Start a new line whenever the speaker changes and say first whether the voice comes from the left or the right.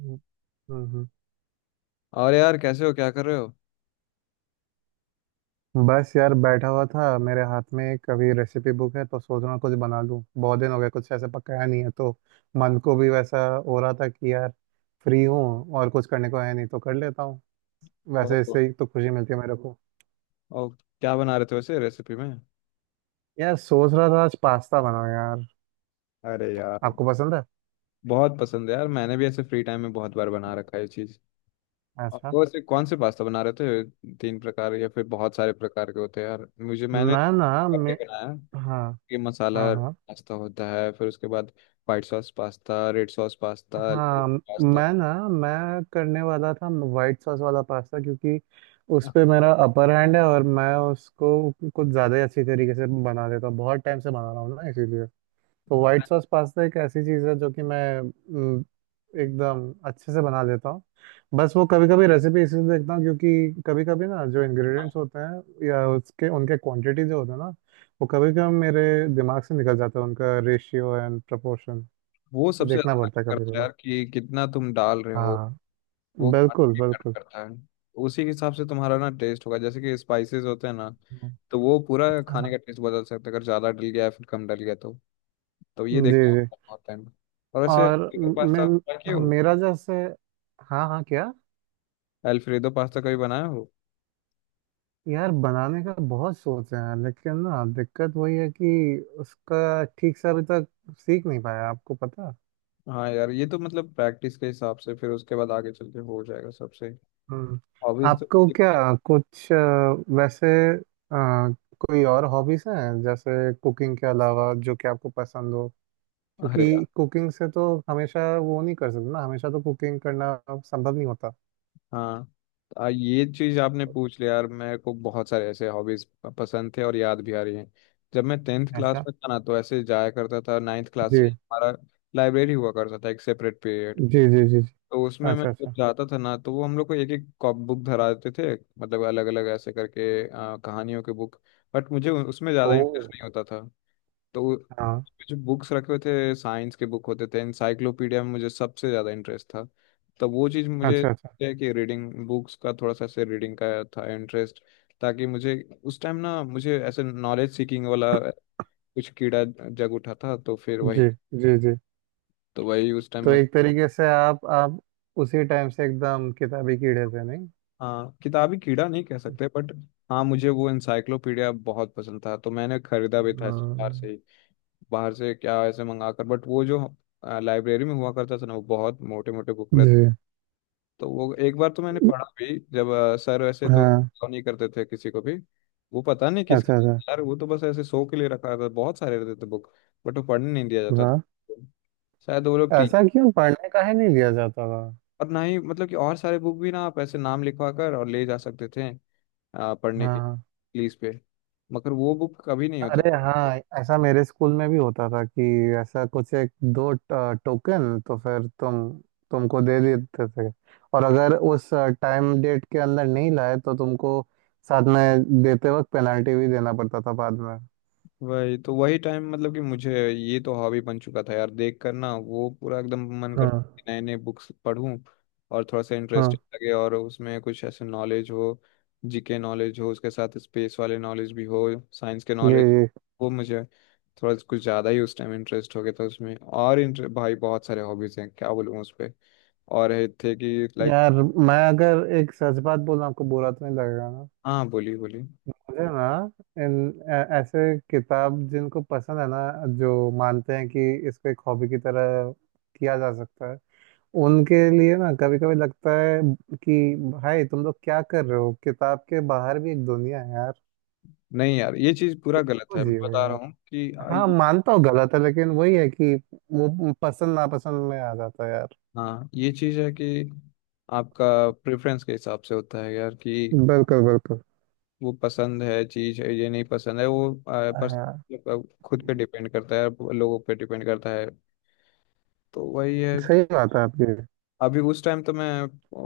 right: हम्म। हम्म।
left: और यार, कैसे हो? क्या कर रहे हो?
right: बस यार, बैठा हुआ था। मेरे हाथ में एक अभी रेसिपी बुक है तो सोच रहा हूँ कुछ बना लूँ। बहुत दिन हो गए कुछ ऐसे पकाया नहीं है तो मन को भी वैसा हो रहा था कि यार फ्री हूँ और कुछ करने को है नहीं तो कर लेता हूँ। वैसे
left: ओह,
right: इससे ही तो खुशी मिलती है मेरे को।
left: और क्या बना रहे थे वैसे रेसिपी में?
right: यार सोच रहा था आज पास्ता बनाऊँ यार।
left: अरे यार।
right: आपको पसंद है?
left: बहुत पसंद है यार, मैंने भी ऐसे फ्री टाइम में बहुत बार बना रखा है ये चीज। और
right: अच्छा।
left: वो ऐसे कौन से पास्ता बना रहे थे? तीन प्रकार या फिर बहुत सारे प्रकार के होते हैं यार, मुझे मैंने
right: मैं ना
left: अपने
right: मैं
left: बनाया
right: हाँ।
left: कि
right: हाँ
left: मसाला
right: हाँ
left: पास्ता होता है, फिर उसके बाद white sauce pasta, red sauce pasta,
right: हाँ।
left: पास्ता।
right: मैं करने वाला था वाइट सॉस वाला पास्ता, क्योंकि उस पे मेरा अपर हैंड है और मैं उसको कुछ ज़्यादा ही अच्छी तरीके से बना लेता हूँ। बहुत टाइम से बना रहा हूँ ना इसीलिए। तो वाइट सॉस पास्ता एक ऐसी चीज़ है जो कि मैं एकदम अच्छे से बना लेता हूँ। बस वो कभी कभी रेसिपी इसलिए देखता हूँ क्योंकि कभी कभी ना जो इंग्रेडिएंट्स होते हैं या उसके उनके क्वांटिटी जो होते हैं ना वो कभी कभी मेरे दिमाग से निकल जाता है, उनका रेशियो एंड प्रपोर्शन।
left: वो
right: तो
left: सबसे
right: देखना
left: ज्यादा
right: पड़ता है
left: matter
right: कभी
left: करता है
right: कभी।
left: यार, कि कितना तुम डाल रहे हो।
right: हाँ,
left: वो
right: बिल्कुल
left: काफी मैटर
right: बिल्कुल।
left: करता है। उसी के हिसाब से तुम्हारा ना टेस्ट होगा, जैसे कि स्पाइसेस होते हैं ना,
right: हम्म।
left: तो वो पूरा खाने
right: हाँ।
left: का टेस्ट बदल सकता है अगर ज़्यादा डल गया या फिर कम डल गया तो। तो ये
right: जी
left: देखना
right: जी।
left: होता है बहुत time। और वैसे,
right: और मैं,
left: पास्ता बनाए
right: हाँ,
left: हो?
right: मेरा जैसे, हाँ हाँ क्या।
left: एल्फ्रेडो पास्ता कभी बनाया हो?
right: यार बनाने का बहुत सोच है यार, लेकिन ना दिक्कत वही है कि उसका ठीक से अभी तक सीख नहीं पाया, आपको पता।
left: हाँ यार, ये तो मतलब प्रैक्टिस के हिसाब से फिर उसके बाद आगे चल के हो जाएगा सबसे
right: हम्म।
left: हॉबीज तो।
right: आपको क्या कुछ वैसे अ, कोई और हॉबीज हैं जैसे कुकिंग के अलावा, जो कि आपको पसंद हो?
left: अरे यार।
right: क्योंकि कुकिंग से तो हमेशा वो नहीं कर सकते ना, हमेशा तो कुकिंग करना संभव नहीं होता।
left: हाँ। तो ये चीज आपने पूछ लिया यार, मेरे को बहुत सारे ऐसे हॉबीज पसंद थे और याद भी आ रही हैं। जब मैं टेंथ क्लास
right: ऐसा?
left: में था ना, तो ऐसे जाया करता था। नाइन्थ
right: जी
left: क्लास से हमारा लाइब्रेरी हुआ करता था, एक सेपरेट पीरियड।
right: जी जी जी। जी।
left: तो उसमें मैं
right: अच्छा
left: जब
right: अच्छा।
left: जाता था ना, तो वो हम लोग को एक एक बुक धरा देते थे। मतलब अलग अलग ऐसे करके कहानियों के बुक। बट मुझे उसमें
right: ओ।
left: ज़्यादा इंटरेस्ट नहीं होता था। तो
right: हाँ।
left: जो बुक्स रखे हुए थे साइंस के बुक होते थे, इंसाइक्लोपीडिया में मुझे सबसे ज़्यादा इंटरेस्ट था। तो वो चीज़ मुझे
right: अच्छा अच्छा।
left: है कि रीडिंग बुक्स का थोड़ा सा, से रीडिंग का था इंटरेस्ट, ताकि मुझे उस टाइम ना मुझे ऐसे नॉलेज सीकिंग वाला कुछ कीड़ा जग उठा था, तो फिर वही,
right: जी जी जी।
left: तो वही उस टाइम
right: तो
left: में।
right: एक तरीके से आप उसी टाइम से एकदम किताबी कीड़े थे नहीं?
left: हाँ, किताबी कीड़ा नहीं कह सकते बट हाँ, मुझे वो इंसाइक्लोपीडिया बहुत पसंद था, तो मैंने खरीदा भी था ऐसे बाहर से
right: हाँ,
left: ही। बाहर से क्या, ऐसे मंगा कर। बट वो जो लाइब्रेरी में हुआ करता था ना, वो बहुत मोटे मोटे बुक,
right: जी।
left: तो वो एक बार तो मैंने पढ़ा भी, जब सर वैसे तो
right: हाँ।
left: allow नहीं करते थे किसी को भी। वो पता नहीं किसके
right: अच्छा अच्छा।
left: लिए यार, वो तो बस ऐसे शो के लिए रखा था, बहुत सारे रहते थे बुक। बट वो पढ़ने नहीं दिया जाता था।
right: वाह।
left: शायद वो लोग टीचर।
right: ऐसा क्यों? पढ़ने का ही नहीं लिया जाता था?
left: और ना ही मतलब कि और सारे बुक भी ना, आप ऐसे नाम लिखवा कर और ले जा सकते थे पढ़ने के
right: हाँ।
left: Please pay. मगर वो बुक कभी नहीं होता।
right: अरे हाँ, ऐसा मेरे स्कूल में भी होता था कि ऐसा कुछ एक दो टोकन तो फिर तुमको दे देते थे, और अगर उस टाइम डेट के अंदर नहीं लाए तो तुमको साथ में देते वक्त पेनल्टी भी देना पड़ता था बाद में।
left: वही तो, वही टाइम मतलब कि मुझे ये तो हॉबी बन चुका था यार, देख कर ना वो पूरा एकदम मन
right: हाँ
left: करता है कि नए नए बुक्स पढूं और थोड़ा सा
right: हाँ।
left: इंटरेस्टिंग लगे और उसमें कुछ ऐसे नॉलेज हो, जीके नॉलेज हो, उसके साथ स्पेस वाले नॉलेज भी हो, साइंस के नॉलेज।
right: जी जी।
left: वो मुझे थोड़ा कुछ ज़्यादा ही उस टाइम इंटरेस्ट हो गया था उसमें। और इंटर भाई बहुत सारे हॉबीज़ हैं, क्या बोलूँ उस पर। और ये थे कि लाइक।
right: यार मैं अगर एक सच बात बोलूं, आपको बुरा तो नहीं लगेगा ना?
left: हाँ, बोली बोली।
right: मुझे ना इन ऐसे किताब जिनको पसंद है ना, जो मानते हैं कि इसको एक हॉबी की तरह किया जा सकता है, उनके लिए ना कभी कभी लगता है कि भाई तुम लोग क्या कर रहे हो, किताब के बाहर भी एक दुनिया है यार,
left: नहीं यार, ये चीज़ पूरा गलत
right: तो
left: है, मैं
right: जियो
left: बता रहा
right: यार।
left: हूँ
right: हाँ
left: कि
right: मानता हूँ गलत है, लेकिन वही है कि वो पसंद नापसंद में आ जाता है यार।
left: हाँ, ये चीज़ है कि आपका प्रेफरेंस के हिसाब से होता है यार कि
right: बिल्कुल बिल्कुल।
left: वो पसंद है चीज़ है, ये नहीं पसंद है, वो पर
right: हाँ
left: मतलब खुद पे डिपेंड करता है, लोगों पे डिपेंड करता है। तो वही है।
right: सही बात है आपकी।
left: अभी उस टाइम तो मैं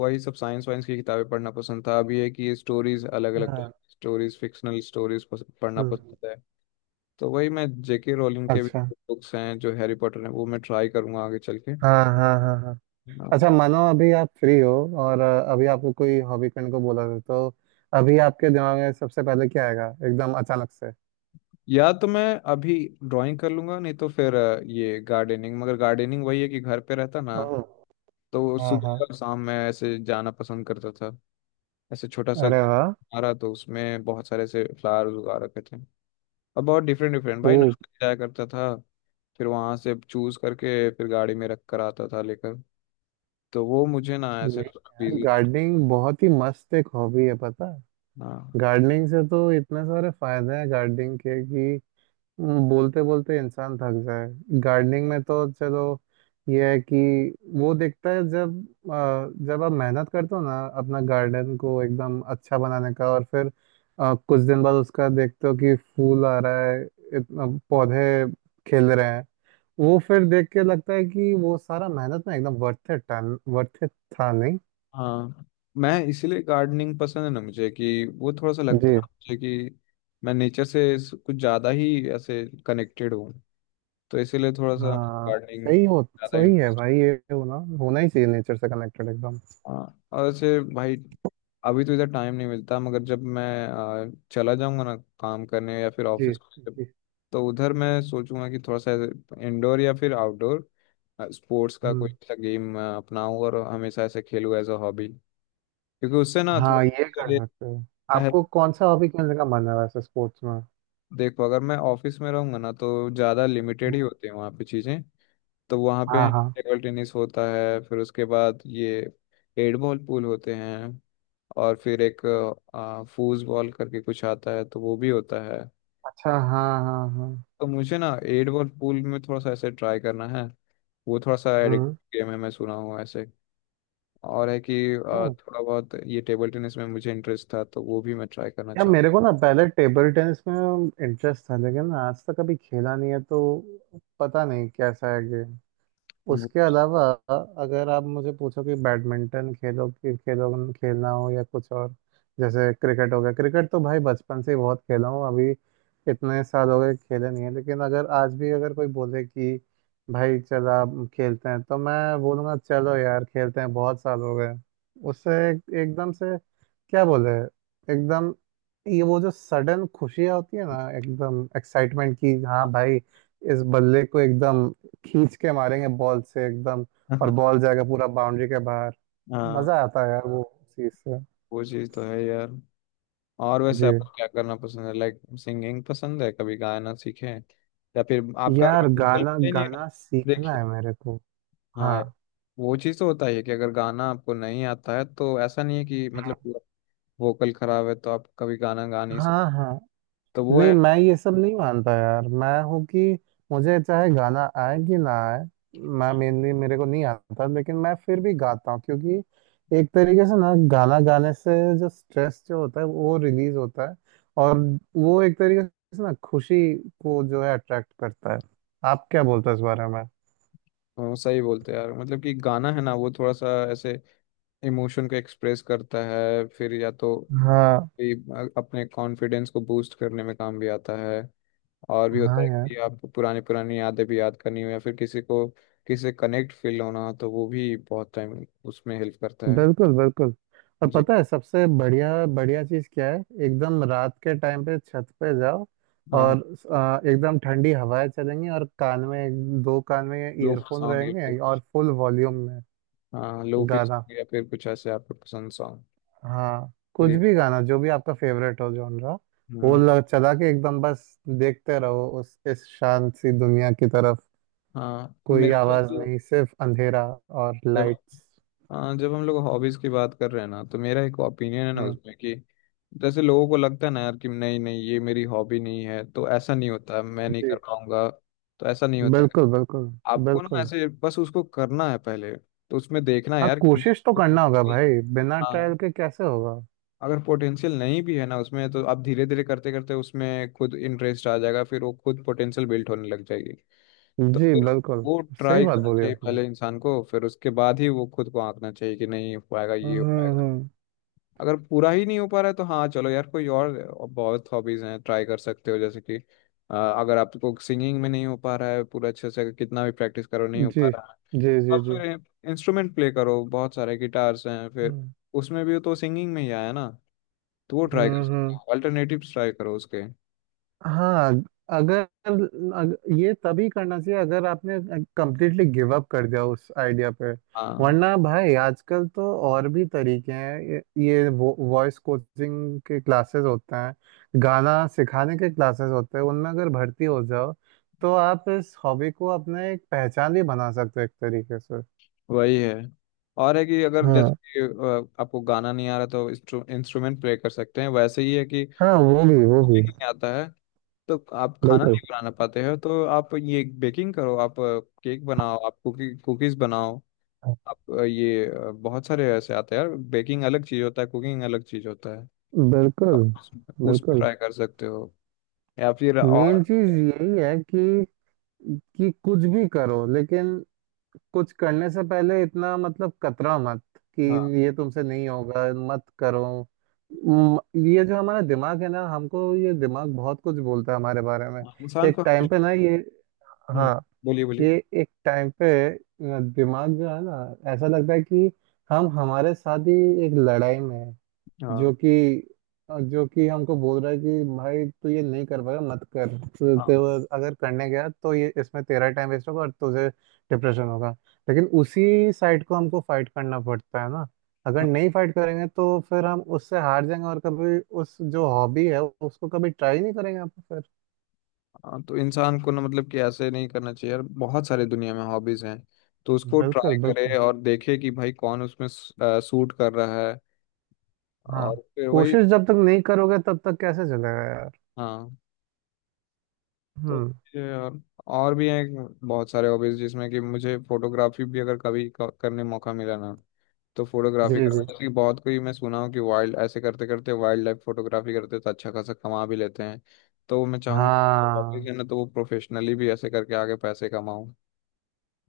left: वही सब साइंस वाइंस की किताबें पढ़ना पसंद था। अभी है कि स्टोरीज, अलग अलग
right: हाँ।
left: स्टोरीज, फिक्शनल स्टोरीज पढ़ना
right: हम्म।
left: पसंद है। तो वही, मैं जेके रोलिंग के भी
right: अच्छा।
left: बुक्स हैं जो हैरी पॉटर हैं, वो मैं ट्राई करूंगा आगे चल के।
right: हाँ हाँ हाँ हाँ। अच्छा,
left: हाँ।
right: मानो अभी आप फ्री हो और अभी आपको कोई हॉबी करने को बोला था, तो अभी आपके दिमाग में सबसे पहले क्या आएगा एकदम अचानक से?
left: या तो मैं अभी ड्राइंग कर लूंगा, नहीं तो फिर ये गार्डनिंग। मगर गार्डनिंग वही है कि घर पे रहता ना,
right: ओह।
left: तो
right: हाँ
left: सुबह
right: हाँ।
left: और शाम में ऐसे जाना पसंद करता था। ऐसे छोटा सा
right: अरे वाह।
left: हमारा तो, उसमें बहुत सारे ऐसे फ्लावर्स उगा रखे थे। और बहुत डिफरेंट डिफरेंट
right: ओ।
left: भाई, नर्सरी जाया करता था। फिर वहां से चूज करके फिर गाड़ी में रख कर आता था लेकर। तो वो मुझे ना ऐसे
right: नहीं यार,
left: बिजी रहना।
right: गार्डनिंग बहुत ही मस्त एक हॉबी है पता है।
left: हाँ।
right: गार्डनिंग से तो इतने सारे फायदे हैं गार्डनिंग के कि बोलते बोलते इंसान थक जाए। गार्डनिंग में तो चलो ये है कि वो दिखता है जब जब आप मेहनत करते हो ना अपना गार्डन को एकदम अच्छा बनाने का, और फिर कुछ दिन बाद उसका देखते हो कि फूल आ रहा है, इतना पौधे खिल रहे हैं, वो फिर देख के लगता है कि वो सारा मेहनत ना एकदम वर्थ इट था। वर्थ इट था नहीं
left: हाँ मैं इसीलिए गार्डनिंग पसंद है ना मुझे, कि वो थोड़ा सा लगता है
right: जी।
left: मुझे कि मैं नेचर से कुछ ज़्यादा ही ऐसे कनेक्टेड हूँ। तो इसीलिए थोड़ा सा
right: हाँ।
left: गार्डनिंग
right: सही हो।
left: ज़्यादा
right: सही है
left: इंटरेस्ट।
right: भाई, ये होना होना ही चाहिए नेचर से कनेक्टेड एकदम।
left: हाँ और ऐसे भाई, अभी तो इधर टाइम नहीं मिलता, मगर जब मैं चला जाऊंगा ना काम करने या फिर
right: जी
left: ऑफिस,
right: जी।
left: तो उधर मैं सोचूंगा कि थोड़ा सा इंडोर या फिर आउटडोर स्पोर्ट्स का कोई
right: हम्म।
left: सा गेम अपनाऊं और हमेशा ऐसे खेलूं एज अ हॉबी, क्योंकि उससे ना थोड़ा।
right: हाँ ये कर सकते हो। आपको कौन सा हॉबी खेलने का मन है वैसे स्पोर्ट्स में?
left: देखो, अगर मैं ऑफिस में रहूंगा ना, तो ज़्यादा लिमिटेड ही होती है वहाँ पे चीज़ें। तो वहाँ पे
right: हाँ हाँ।
left: टेबल टेनिस होता है, फिर उसके बाद ये एट बॉल पूल होते हैं, और फिर एक फूज बॉल करके कुछ आता है, तो वो भी होता है।
right: अच्छा हाँ हाँ हाँ।
left: तो मुझे ना एट बॉल पूल में थोड़ा सा ऐसे ट्राई करना है। वो थोड़ा सा
right: हम्म।
left: एडिक्टिव गेम है, मैं सुना हूँ ऐसे। और है कि
right: ओ,
left: थोड़ा बहुत ये टेबल टेनिस में मुझे इंटरेस्ट था, तो वो भी मैं ट्राई करना
right: यार
left: चाहूँ।
right: मेरे को ना पहले टेबल टेनिस में इंटरेस्ट था, लेकिन आज तक कभी खेला नहीं है तो पता नहीं कैसा है।
left: वो-
right: उसके अलावा अगर आप मुझे पूछो कि बैडमिंटन खेलो कि खेलो, खेलना हो या कुछ और, जैसे क्रिकेट हो गया। क्रिकेट तो भाई बचपन से ही बहुत खेला हूँ। अभी इतने साल हो गए खेले नहीं है, लेकिन अगर आज भी अगर कोई बोले कि भाई चल आप खेलते हैं, तो मैं बोलूँगा चलो यार खेलते हैं, बहुत साल हो गए। उससे एक, एकदम से, क्या बोले, एकदम, ये वो जो सडन खुशियाँ होती है ना एकदम एक्साइटमेंट की। हाँ
left: हाँ।
right: भाई, इस बल्ले को एकदम खींच के मारेंगे बॉल से एकदम, और बॉल जाएगा पूरा बाउंड्री के बाहर।
left: हाँ,
right: मजा आता है यार वो हाँ चीज से।
left: वो चीज़ तो है यार। और
right: जी।
left: वैसे आपको क्या करना पसंद है? लाइक सिंगिंग पसंद है? कभी गाना सीखे हैं? या फिर आपका अगर
right: यार
left: बिल्कुल
right: गाना,
left: भी नहीं है ना?
right: गाना सीखना
left: देखिए,
right: है मेरे को।
left: हाँ यार,
right: हाँ
left: वो चीज़ तो होता ही है कि अगर गाना आपको नहीं आता है तो ऐसा नहीं है कि मतलब वोकल खराब है तो आप कभी गाना गा नहीं सकते।
right: हाँ हाँ।
left: तो वो है।
right: नहीं, मैं ये सब नहीं मानता यार। मैं हूँ कि मुझे चाहे गाना आए कि ना आए, मैं, मेनली मेरे को नहीं आता, लेकिन मैं फिर भी गाता हूँ क्योंकि एक तरीके से ना गाना गाने से जो स्ट्रेस जो होता है वो रिलीज होता है, और वो एक तरीके से ना खुशी को जो है अट्रैक्ट करता है। आप क्या बोलते हो इस बारे में?
left: वो सही बोलते हैं यार, मतलब कि गाना है ना वो थोड़ा सा ऐसे इमोशन को एक्सप्रेस करता है, फिर या तो
right: हाँ।
left: ये अपने कॉन्फिडेंस को बूस्ट करने में काम भी आता है। और भी होता
right: हाँ
left: है कि
right: यार।
left: आप पुरानी पुरानी यादें भी याद करनी हो या फिर किसी को, किसी से कनेक्ट फील होना हो, तो वो भी बहुत टाइम उसमें हेल्प करता है।
right: बिल्कुल बिल्कुल। और
left: जी।
right: पता है सबसे बढ़िया बढ़िया चीज़ क्या है? एकदम रात के टाइम पे छत पे जाओ,
left: हाँ
right: और
left: हाँ,
right: एकदम ठंडी हवाएं चलेंगी और कान में, दो कान में
left: लोफी
right: ईयरफोन
left: सॉन्ग या
right: रहेंगे
left: फिर
right: और फुल वॉल्यूम में
left: हाँ लोफी
right: गाना।
left: सॉन्ग या फिर कुछ ऐसे आपको पसंद सॉन्ग।
right: हाँ कुछ
left: गरीब।
right: भी गाना, जो भी आपका फेवरेट हो जॉनरा,
left: हम्म।
right: चला के एकदम बस देखते रहो उस इस शांत सी दुनिया की तरफ।
left: हाँ,
right: कोई
left: मेरा तो
right: आवाज
left: जो
right: हाँ नहीं, सिर्फ अंधेरा और
left: जब,
right: लाइट्स।
left: हाँ जब हम लोग हॉबीज की बात कर रहे हैं ना, तो मेरा एक ओपिनियन है ना
right: हम्म।
left: उसमें कि जैसे लोगों को लगता है ना यार कि नहीं नहीं ये मेरी हॉबी नहीं है तो ऐसा नहीं होता, मैं नहीं
right: जी।
left: कर पाऊंगा। तो ऐसा नहीं होता।
right: बिल्कुल बिल्कुल।
left: आपको ना
right: बिल्कुल।
left: ऐसे बस उसको करना है, पहले तो उसमें देखना है
right: हाँ
left: यार कि
right: कोशिश तो
left: मेरे
right: करना होगा भाई, बिना ट्रायल
left: हाँ।
right: के कैसे होगा।
left: अगर पोटेंशियल नहीं भी है ना उसमें, तो आप धीरे धीरे करते करते उसमें खुद इंटरेस्ट आ जाएगा, फिर वो खुद पोटेंशियल बिल्ड होने लग जाएगी। तो
right: जी
left: फिर
right: बिल्कुल।
left: वो
right: सही
left: ट्राई
right: बात
left: करना
right: बोली
left: चाहिए
right: आपने।
left: पहले इंसान को, फिर उसके बाद ही वो खुद को आंकना चाहिए कि नहीं हो पाएगा ये हो पाएगा।
right: हम्म।
left: अगर पूरा ही नहीं हो पा रहा है तो हाँ, चलो यार कोई और, बहुत हॉबीज हैं, ट्राई कर सकते हो जैसे कि अगर आपको सिंगिंग में नहीं हो पा रहा है पूरा अच्छे से, अगर कितना भी प्रैक्टिस करो नहीं हो पा
right: जी
left: रहा है,
right: जी जी
left: आप
right: जी।
left: फिर इंस्ट्रूमेंट प्ले करो, बहुत सारे गिटार्स हैं, फिर
right: हम्म।
left: उसमें भी तो सिंगिंग में ही आया ना। तो वो ट्राई कर सकते
right: हम्म।
left: हो, अल्टरनेटिव्स ट्राई करो उसके।
right: हाँ अगर, ये तभी करना चाहिए अगर आपने कंप्लीटली गिव अप कर दिया उस आइडिया पे।
left: हाँ,
right: वरना भाई आजकल तो और भी तरीके हैं, ये वॉइस कोचिंग के क्लासेस होते हैं, गाना सिखाने के क्लासेस होते हैं, उनमें अगर भर्ती हो जाओ तो आप इस हॉबी को अपने एक पहचान भी बना सकते हो एक तरीके से।
left: वही है। और है कि अगर जैसे
right: हाँ।
left: कि आपको गाना नहीं आ रहा तो इंस्ट्रूमेंट प्ले कर सकते हैं, वैसे ही है कि
right: हाँ वो भी।
left: कुकिंग नहीं आता है, तो आप खाना
right: बिल्कुल
left: नहीं बना पाते हो, तो आप ये बेकिंग करो, आप केक बनाओ, आप कुकी कुकीज बनाओ। आप ये बहुत सारे ऐसे आते हैं यार, बेकिंग अलग चीज़ होता है, कुकिंग अलग चीज़ होता है।
right: बिल्कुल।
left: आप उस पर
right: बिल्कुल।
left: ट्राई कर सकते हो। या फिर
right: मेन
left: और,
right: चीज यही है कि कुछ भी करो, लेकिन कुछ करने से पहले इतना, मतलब, कतरा मत कि
left: हाँ
right: ये तुमसे नहीं होगा, मत करो। म- ये जो हमारा दिमाग है ना, हमको ये दिमाग बहुत कुछ बोलता है हमारे बारे में।
left: इंसान
right: एक
left: को
right: टाइम पे ना ये, हाँ,
left: बोलिए बोलिए।
right: ये एक टाइम पे दिमाग जो है ना, ऐसा लगता है कि हम हमारे साथ ही एक लड़ाई में है,
left: हाँ
right: जो कि, जो कि हमको बोल रहा है कि भाई तू ये नहीं कर पाएगा, मत कर, तू
left: हाँ।
right: तू अगर करने गया तो ये, इसमें तेरा टाइम वेस्ट होगा और तुझे डिप्रेशन होगा। लेकिन उसी साइड को हमको फाइट करना पड़ता है ना, अगर
left: हाँ,
right: नहीं फाइट करेंगे तो फिर हम उससे हार जाएंगे और कभी उस जो हॉबी है उसको कभी ट्राई नहीं करेंगे आप फिर।
left: हाँ, तो इंसान को ना मतलब कि ऐसे नहीं करना चाहिए यार, बहुत सारे दुनिया में हॉबीज हैं। तो उसको ट्राई
right: बिल्कुल
left: करे
right: बिल्कुल।
left: और देखे कि भाई कौन उसमें सूट कर रहा है,
right: हाँ
left: और फिर वही।
right: कोशिश जब तक नहीं करोगे तब तक कैसे चलेगा यार।
left: हाँ, तो
right: हम्म।
left: ये और भी हैं बहुत सारे हॉबीज, जिसमें कि मुझे फोटोग्राफी भी अगर कभी करने मौका मिला ना, तो
right: जी
left: फोटोग्राफी करना
right: जी।
left: जैसे कि बहुत कोई मैं सुना हूँ कि वाइल्ड ऐसे करते करते वाइल्ड लाइफ फोटोग्राफी करते तो अच्छा खासा कमा भी लेते हैं। तो मैं चाहूंगा कि वाकई
right: हाँ।
left: है ना, तो वो प्रोफेशनली भी ऐसे करके आगे पैसे कमाऊँ,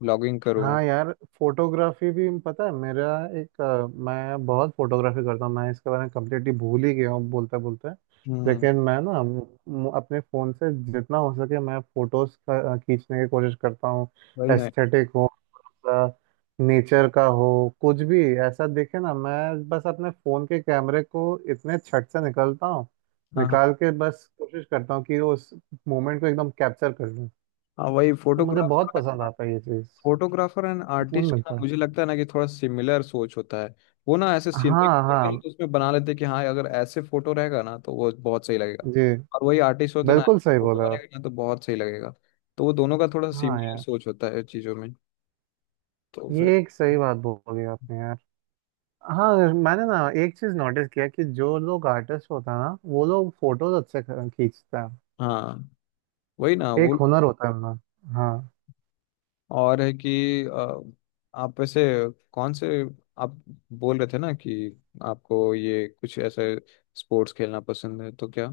left: ब्लॉगिंग करूँ।
right: हाँ यार फोटोग्राफी भी, पता है मेरा एक मैं बहुत फोटोग्राफी करता हूँ। मैं इसके बारे में कम्प्लीटली भूल ही गया हूँ बोलते बोलते।
left: हम्म।
right: लेकिन मैं ना, अपने फ़ोन से जितना हो सके मैं फ़ोटोज़ खींचने की कोशिश करता हूँ।
left: वही ना।
right: एस्थेटिक हो, नेचर का हो, कुछ भी ऐसा देखे ना, मैं बस अपने फ़ोन के कैमरे को इतने छट से निकलता हूँ,
left: हाँ हाँ
right: निकाल के बस कोशिश करता हूँ कि उस मोमेंट को एकदम कैप्चर कर लूँ।
left: हाँ। वही
right: तो मुझे बहुत
left: फोटोग्राफर,
right: पसंद आता है ये चीज़,
left: फोटोग्राफर एंड
right: सुकून
left: आर्टिस्ट का ना,
right: मिलता है।
left: मुझे लगता है ना कि थोड़ा सिमिलर सोच होता है। वो ना ऐसे सीनरी
right: हाँ हाँ।
left: तो उसमें बना लेते हैं कि हाँ, अगर ऐसे फोटो रहेगा ना तो वो बहुत सही लगेगा।
right: जी।
left: और वही आर्टिस्ट होते ना,
right: बिल्कुल सही
left: फोटो
right: बोला आप।
left: बनेगा ना तो बहुत सही लगेगा। तो वो दोनों का थोड़ा
right: हाँ
left: सिमिलर
right: यार,
left: सोच होता है चीजों में। तो फिर,
right: ये एक सही बात बोली आपने यार। हाँ मैंने ना एक चीज नोटिस किया कि जो लोग आर्टिस्ट होता है ना, वो लोग फोटोज अच्छे खींचते हैं।
left: हाँ वही ना वो।
right: एक हुनर होता है उनमें हाँ।
left: और है कि आप वैसे कौन से, आप बोल रहे थे ना कि आपको ये कुछ ऐसे स्पोर्ट्स खेलना पसंद है, तो क्या?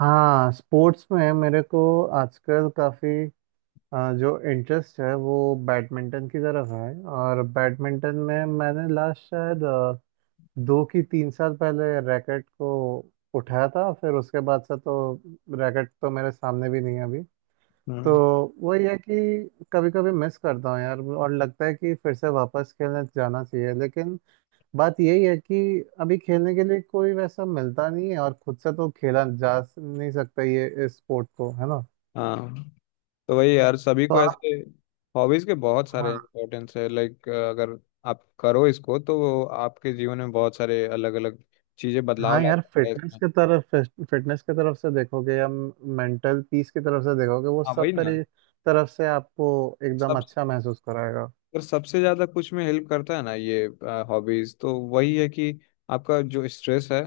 right: हाँ स्पोर्ट्स में मेरे को आजकल काफी जो इंटरेस्ट है वो बैडमिंटन की तरफ है, और बैडमिंटन में मैंने लास्ट शायद 2 की 3 साल पहले रैकेट को उठाया था, फिर उसके बाद से तो रैकेट तो मेरे सामने भी नहीं है अभी। तो
left: हम्म।
right: वही है कि कभी कभी मिस करता हूँ यार और लगता है कि फिर से वापस खेलने जाना चाहिए, लेकिन बात यही है कि अभी खेलने के लिए कोई वैसा मिलता नहीं है, और खुद से तो खेला जा नहीं सकता ये इस स्पोर्ट को है ना।
left: हाँ, तो वही यार, सभी
right: तो
left: को
right: आप,
left: ऐसे हॉबीज के बहुत सारे
right: हाँ
left: इम्पोर्टेंस है, लाइक अगर आप करो इसको तो आपके जीवन में बहुत सारे अलग अलग चीजें बदलाव
right: हाँ
left: ला
right: यार,
left: सकता है इसमें।
right: फिटनेस की तरफ से देखोगे या मेंटल पीस की तरफ से देखोगे, वो
left: हाँ वही
right: सब
left: ना,
right: तरी तरफ से आपको एकदम
left: सब,
right: अच्छा महसूस कराएगा।
left: अगर सबसे ज्यादा कुछ में हेल्प करता है ना ये हॉबीज, तो वही है कि आपका जो स्ट्रेस है,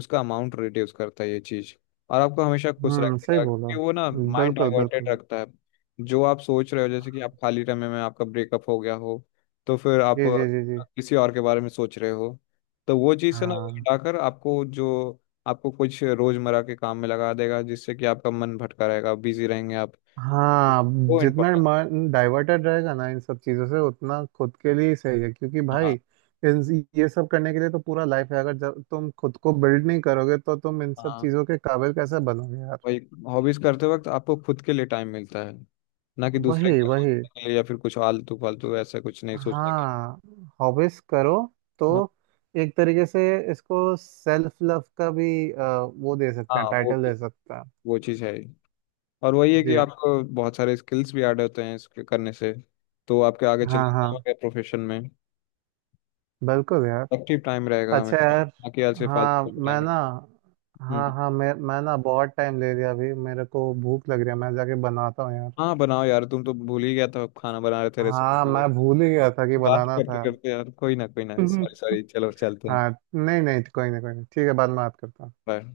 left: उसका अमाउंट रिड्यूस करता है ये चीज। और आपको हमेशा खुश
right: सही
left: रखेगा,
right: बोला।
left: क्योंकि वो ना माइंड
right: बिल्कुल
left: डाइवर्टेड
right: बिल्कुल।
left: रखता है। जो आप सोच रहे हो जैसे कि आप खाली समय में आपका ब्रेकअप हो गया हो, तो फिर आप
right: जी जी जी जी।
left: किसी और के बारे में सोच रहे हो, तो वो चीज से ना वो
right: हाँ।
left: हटाकर आपको जो आपको कुछ रोजमर्रा के काम में लगा देगा, जिससे कि आपका मन भटका रहेगा, बिजी रहेंगे आप।
right: हाँ
left: वो
right: जितना
left: इम्पोर्टेंट।
right: मन डाइवर्टेड रहेगा ना इन सब चीज़ों से उतना खुद के लिए ही सही है, क्योंकि भाई
left: हाँ।
right: इन, ये सब करने के लिए तो पूरा लाइफ है, अगर जब तुम खुद को बिल्ड नहीं करोगे तो तुम इन सब
left: हाँ।
right: चीज़ों के काबिल कैसे बनोगे यार।
left: वही, हॉबीज करते वक्त आपको खुद के लिए टाइम मिलता है, ना कि दूसरे के
right: वही
left: लिए
right: वही।
left: सोचने के लिए या फिर कुछ आलतू फालतू ऐसा कुछ नहीं सोचने की।
right: हाँ हॉबीज करो तो
left: हाँ
right: एक तरीके से इसको सेल्फ लव का भी वो दे सकते
left: हाँ,
right: हैं,
left: वो
right: टाइटल
left: भी,
right: दे सकते हैं।
left: वो चीज़ है ही। और वही है कि
right: जी।
left: आपको बहुत सारे स्किल्स भी ऐड होते हैं इसके करने से, तो आपके आगे चल के
right: हाँ हाँ
left: काम आएगा प्रोफेशन में।
right: बिल्कुल यार।
left: एक्टिव टाइम रहेगा
right: अच्छा
left: हमेशा,
right: यार,
left: ना कि ऐसे
right: हाँ
left: फालतू
right: मैं
left: टाइम।
right: ना,
left: हम्म।
right: हाँ हाँ, मैं ना बहुत टाइम ले लिया अभी, मेरे को भूख लग रही है, मैं जाके बनाता हूँ यार।
left: हाँ बनाओ यार, तुम तो भूल ही गया था, खाना बना रहे थे
right: हाँ
left: रेसिपी।
right: मैं भूल ही गया था कि
left: बात
right: बनाना
left: करते
right: था।
left: करते यार, कोई ना कोई ना, सॉरी सॉरी, चलो चलते हैं।
right: हाँ नहीं नहीं, कोई नहीं कोई नहीं, ठीक है बाद में बात करता हूँ।
left: बाय।